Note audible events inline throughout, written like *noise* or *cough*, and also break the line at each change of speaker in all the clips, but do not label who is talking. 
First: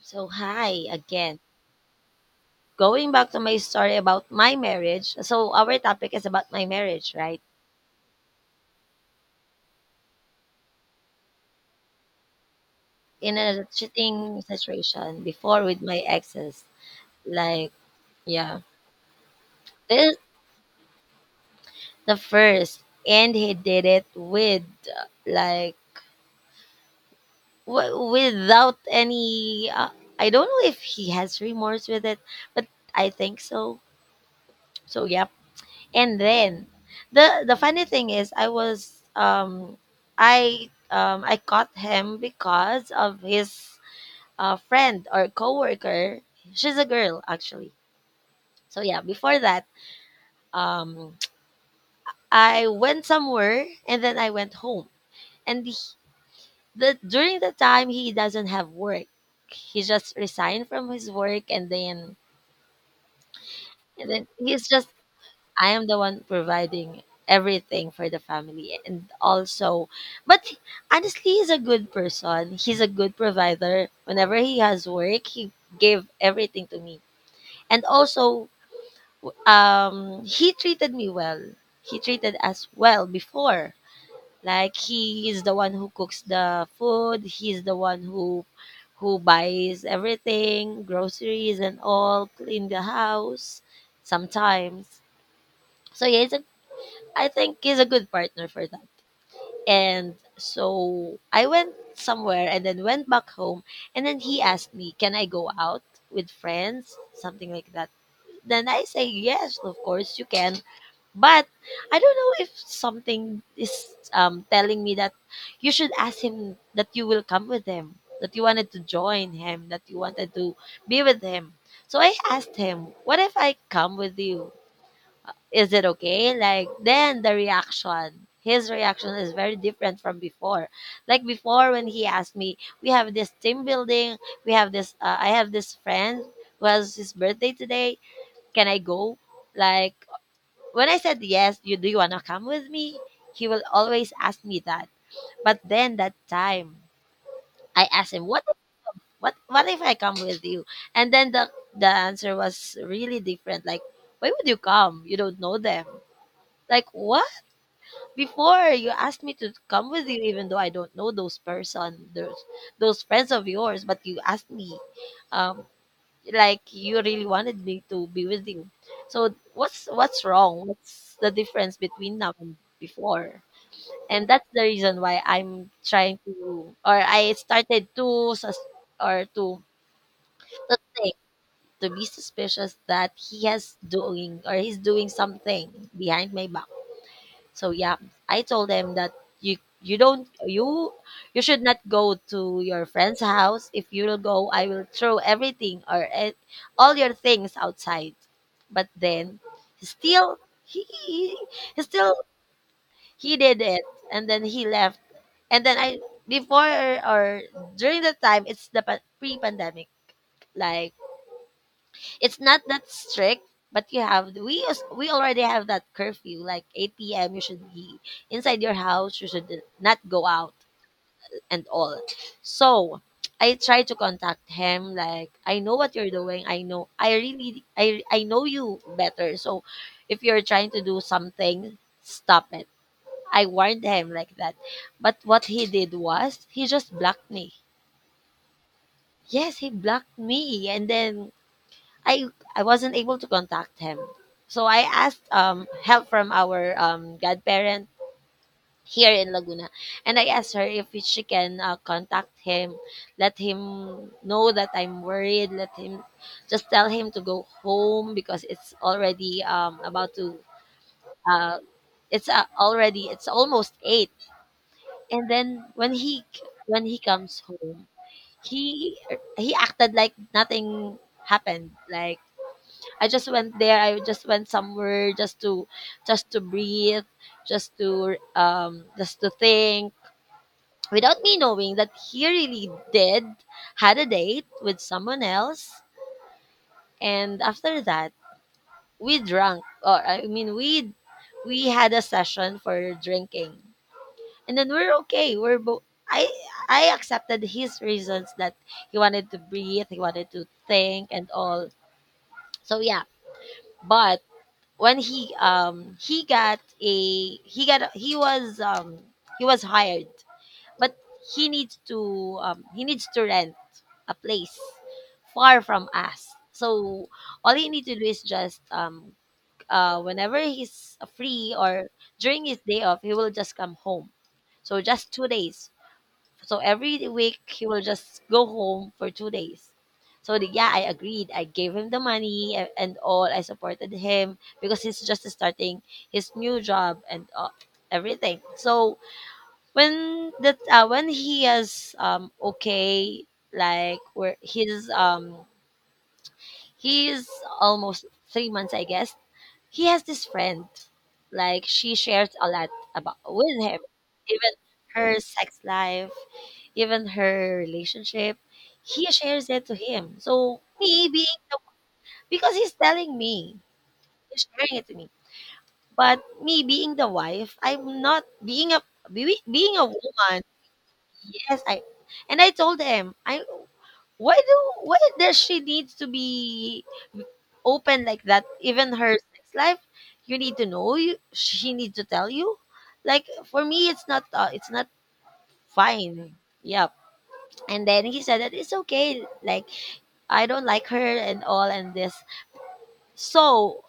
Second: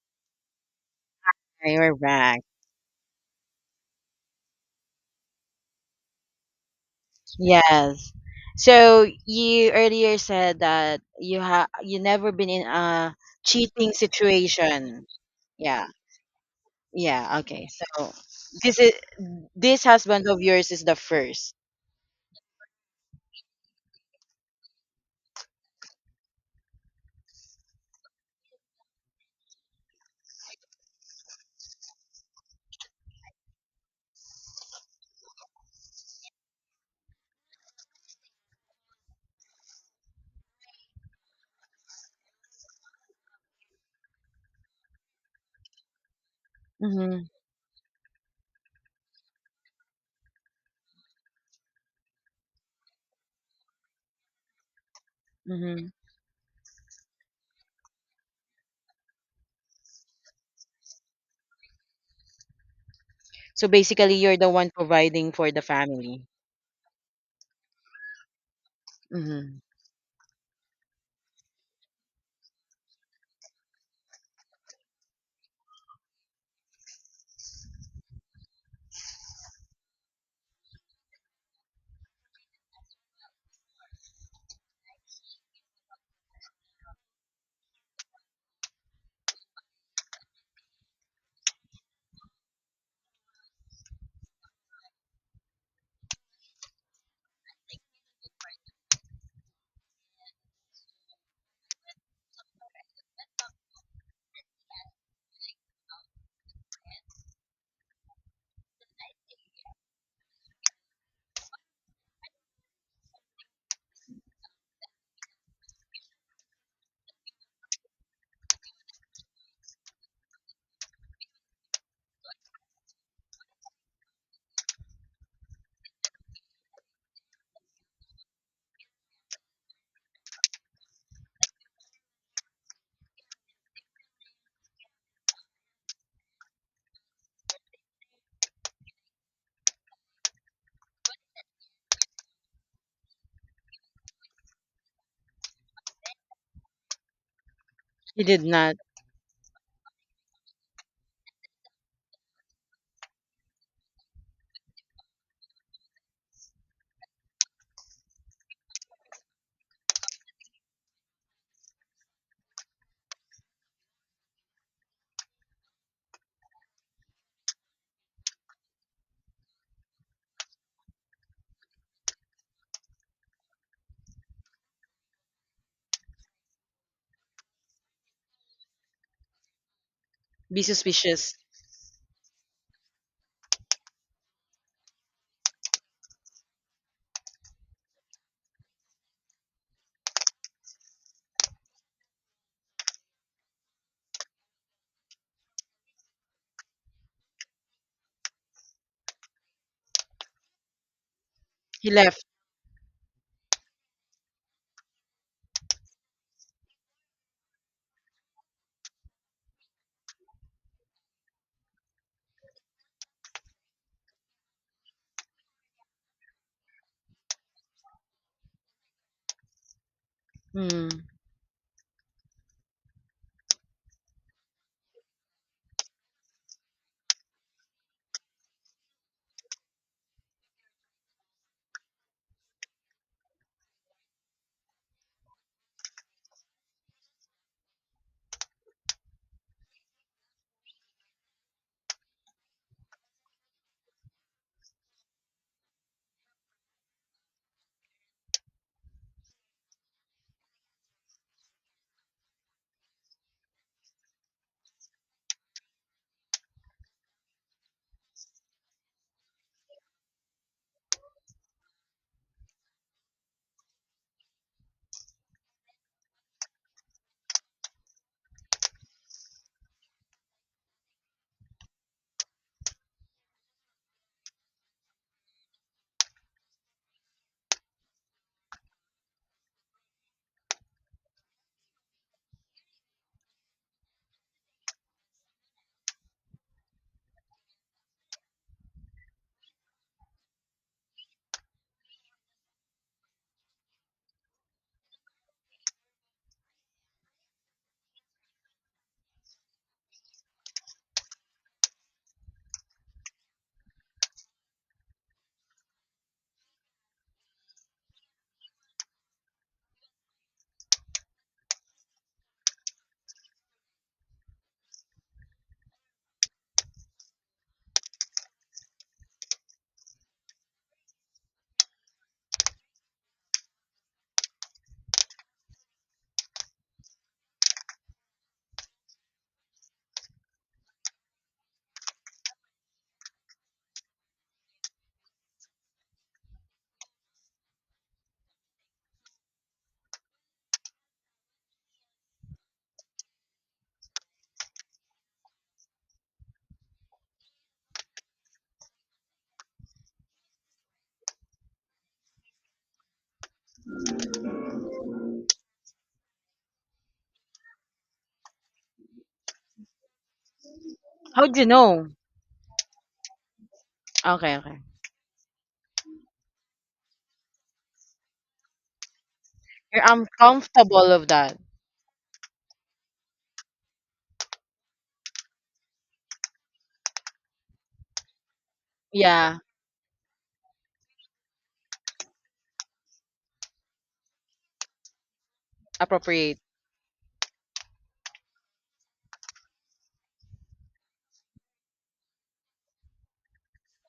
So, hi again.
We're back.
Going back to my story about my marriage. So, our topic is about my marriage, right?
Yes. So you earlier said that you never been in a
In a
cheating
cheating
situation.
situation before with
Yeah.
my exes.
Yeah. Okay.
Like,
So
yeah.
this is this
This is
husband of yours is the first.
the first. And he did it with, like, without any. I don't know if he has remorse with it, but I think so. So, yeah. And then the funny thing is, I was I caught him because of his friend or coworker. She's a
Mm-hmm.
girl, actually. So yeah, before that, um *tsk* I went somewhere and then I went home. And he,
Mm-hmm.
the During the time he doesn't have work, he just resigned from his work. and then
So
and
basically,
then
you're the one
he's just
providing for the
I am the
family.
one providing everything for the family, and
Mm-hmm.
also. But honestly, he's a good person. He's a good provider. Whenever he has work, he gave everything to me. And also, he treated me well. He treated us well before. Like, he is the one who cooks the food, he's the one who buys everything, groceries and all, clean the house sometimes. So yeah, it's a, I think he's a good partner for that. And so I went somewhere and then went back home. And then he asked me, "Can I go out with friends?" Something like that. Then I say, "Yes, of course you can." But I don't know if something is, telling me that you should ask him that you will come with him, that you wanted to join him, that you wanted to be with him. So I asked him, "What if I come with you? Is it okay?" Like, then the reaction, his reaction is very different from before. Like before when he asked me, "We have this team building, we have this, I have this friend who has his birthday today. Can I go?" Like, when I said yes, you do you wanna come with me? He will always ask me that. But then that time I asked
He
him,
did
What
not
what what if I come with you? And then the answer was really different. Like, why would you come? You don't know them, like what. Before, you asked me to come with you, even though I don't know those person, those friends of yours, but you asked me, um, like, you really wanted me to be with you. So what's wrong? What's the difference between now and before? And that's the reason why I'm trying to, or I started to, or to,
be
to think,
suspicious.
to be suspicious that he's doing something behind my back. So yeah, I told them that you don't you you should not go to your friend's house. If you will go, I will throw everything, or all your things outside. But then still, he, he he
He
still
left.
he did it and then he left. And then I, before or during the time, it's the pre-pandemic. Like, it's not that strict, but you have, we already have that curfew, like 8 p.m. You should be inside your house, you should not go out
Mm.
and all. So I try to contact him, like, "I know what you're doing, I know, I really I know you better, so if you're trying to do something, stop it." I warned him like that. But what he did was, he just blocked me. Yes, he blocked me, and then I I wasn't able to contact him. So I asked, help from our godparent here in Laguna, and I asked her if she can, contact him, let him know that I'm worried, let him, just tell him to go home because it's already, about to, uh it's, already, it's almost 8. And then when he comes home, he he acted like nothing happened, like, "I just went there. I just went somewhere just to, just to breathe, just to think," without me knowing that he really did had a date with someone else. And after that, we drank, or I mean, we had a session for drinking. And then we're okay. We're both I accepted his reasons, that he wanted to breathe, he wanted to think and all. So yeah, but when he got a, he got a, he was um he was hired. But he needs to rent a place far from us. So all he need to do is just, whenever he's free, or during his day off he will just come home. So just 2 days. So every week he will just go home for 2 days. So, yeah, I agreed. I gave him the money, and all. I supported him because he's just starting his new job and, everything. So, when that, when he is, okay, like, where he's almost 3 months, I guess. He has this friend, like, she shares a lot about with him, even her sex life, even her relationship. He shares it to him. So, me
How
being
do you
the,
know?
because he's telling me,
Okay.
he's
Okay.
sharing it to me. But me being the wife, I'm not being a, being
You're
a woman.
uncomfortable of that.
Yes, I, and I told him, I, why do why does she need to be open like that? Even her
Yeah.
sex life, you need to know. You She needs to tell you. Like for me, it's not, fine.
Appropriate.
Yeah. And then he said that it's okay. Like, I don't like her and all, and this. So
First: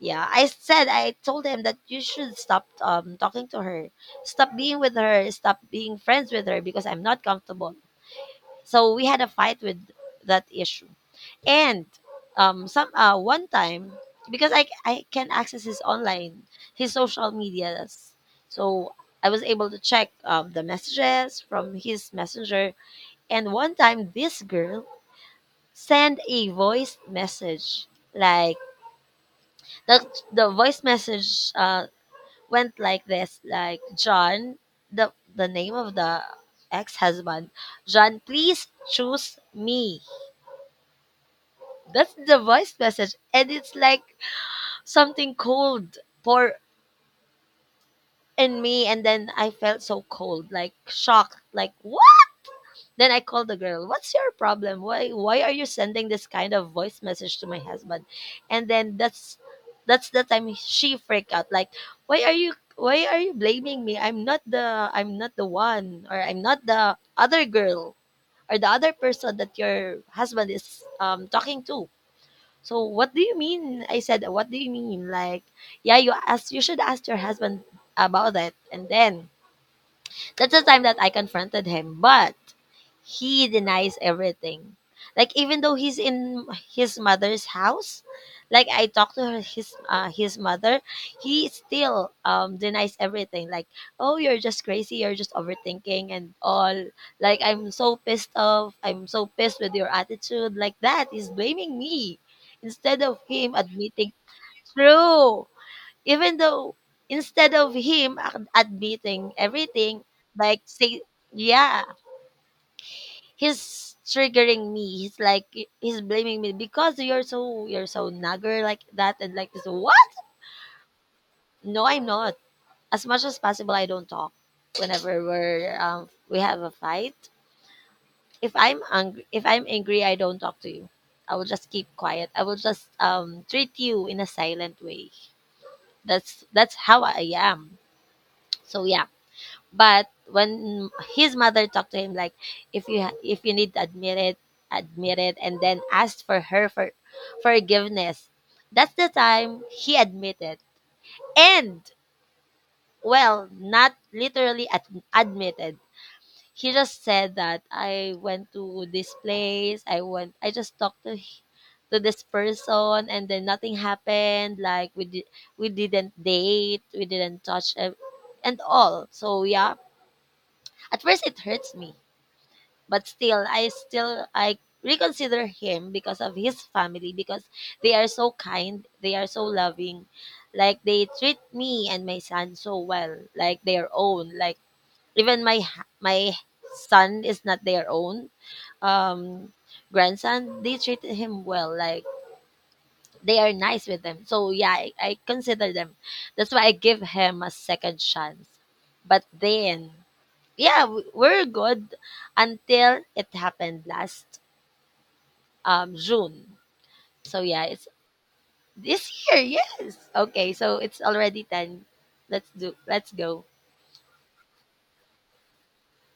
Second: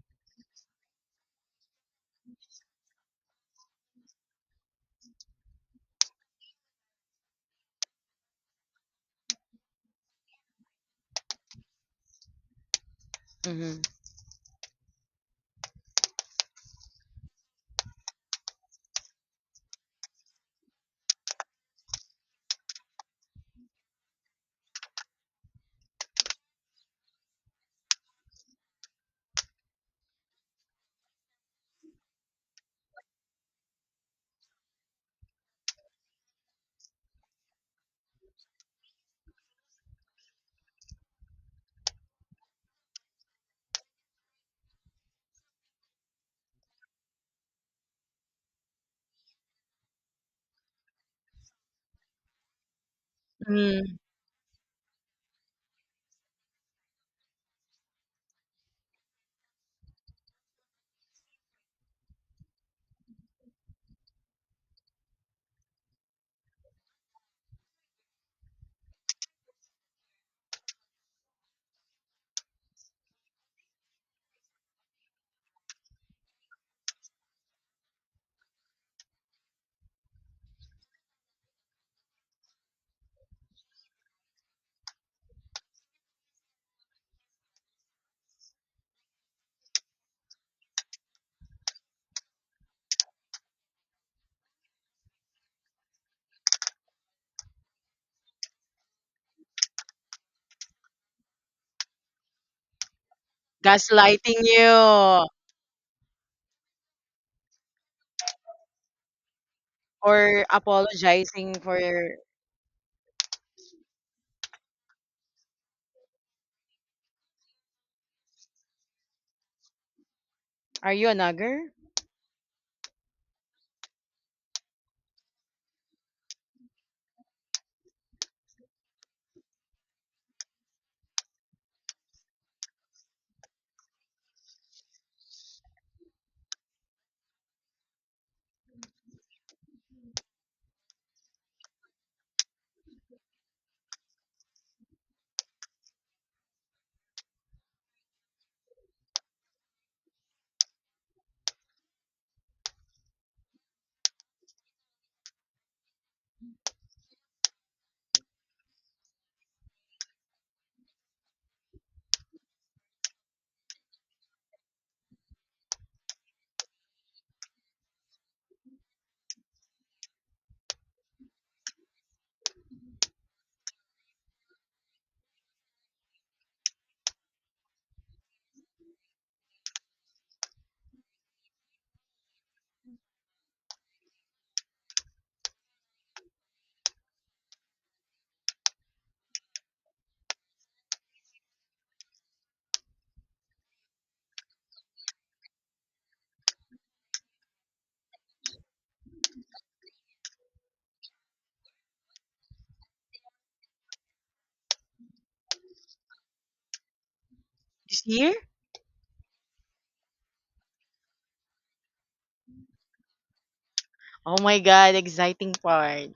yeah, I told him that you should stop, talking to her, stop being with her, stop being friends with her because I'm not comfortable. So we had a fight with that issue. And, some one
Mm-hmm.
time, because I can access his online, his social medias. So I was able to check, the messages from his messenger. And one time, this girl sent a voice message. Like, the, the voice message, went like this, like, "John," the name of the ex husband, "John, please choose me." That's the voice message. And it's like something cold pour in me. And then I felt so cold, like shocked, like, what? Then I called the girl,
Mm-hmm.
"What's your problem? Why are you sending this kind of voice message to my husband?" And then that's the time she freaked out, like, Why are you blaming me? I'm not the one, or I'm not the other girl, or the other person that your husband is, talking to. So what do you mean? I said, what do you mean? Like, yeah, You should ask your husband about that. And then that's the time that I confronted him. But he denies everything. Like, even though he's in his mother's house, like I talked to her, his, mother, he still, denies everything. Like, "Oh, you're just crazy, you're just overthinking and all." Like, I'm so pissed off, I'm so pissed with your attitude like that. He's blaming me instead of him admitting.
Gaslighting you,
True. Even though, instead of him admitting everything,
or
like say,
apologizing for,
yeah, he's triggering me. He's like, he's blaming me because, "You're so, nagger," like that and like this. What?
are you a nagger,
No, I'm not. As much as possible, I don't talk. Whenever we have a fight, if I'm angry, I don't talk to you. I will just keep quiet. I will just, treat you in a silent way. That's how I am. So yeah, but when his mother talked to him, like, "If you if you need to admit it, and then asked for her for forgiveness." That's the time he admitted, and well, not literally admitted. He just said that, "I went to this place. I went. I just talked to, to this person, and then nothing happened. Like, we didn't date. We didn't touch, and all." So yeah, at first it hurts me, but still I reconsider him because of his family, because they are so kind, they are so loving. Like, they treat me and my son so well, like their own. Like, even my son is not their own, um grandson. They treated him well, like, they are nice with them. So yeah, I consider them. That's why I give him a second chance. But then, yeah, we're good until it happened last, June. So yeah, it's
this year?
this year. Yes. Okay, so it's already 10. Let's go.
Oh my God, exciting part.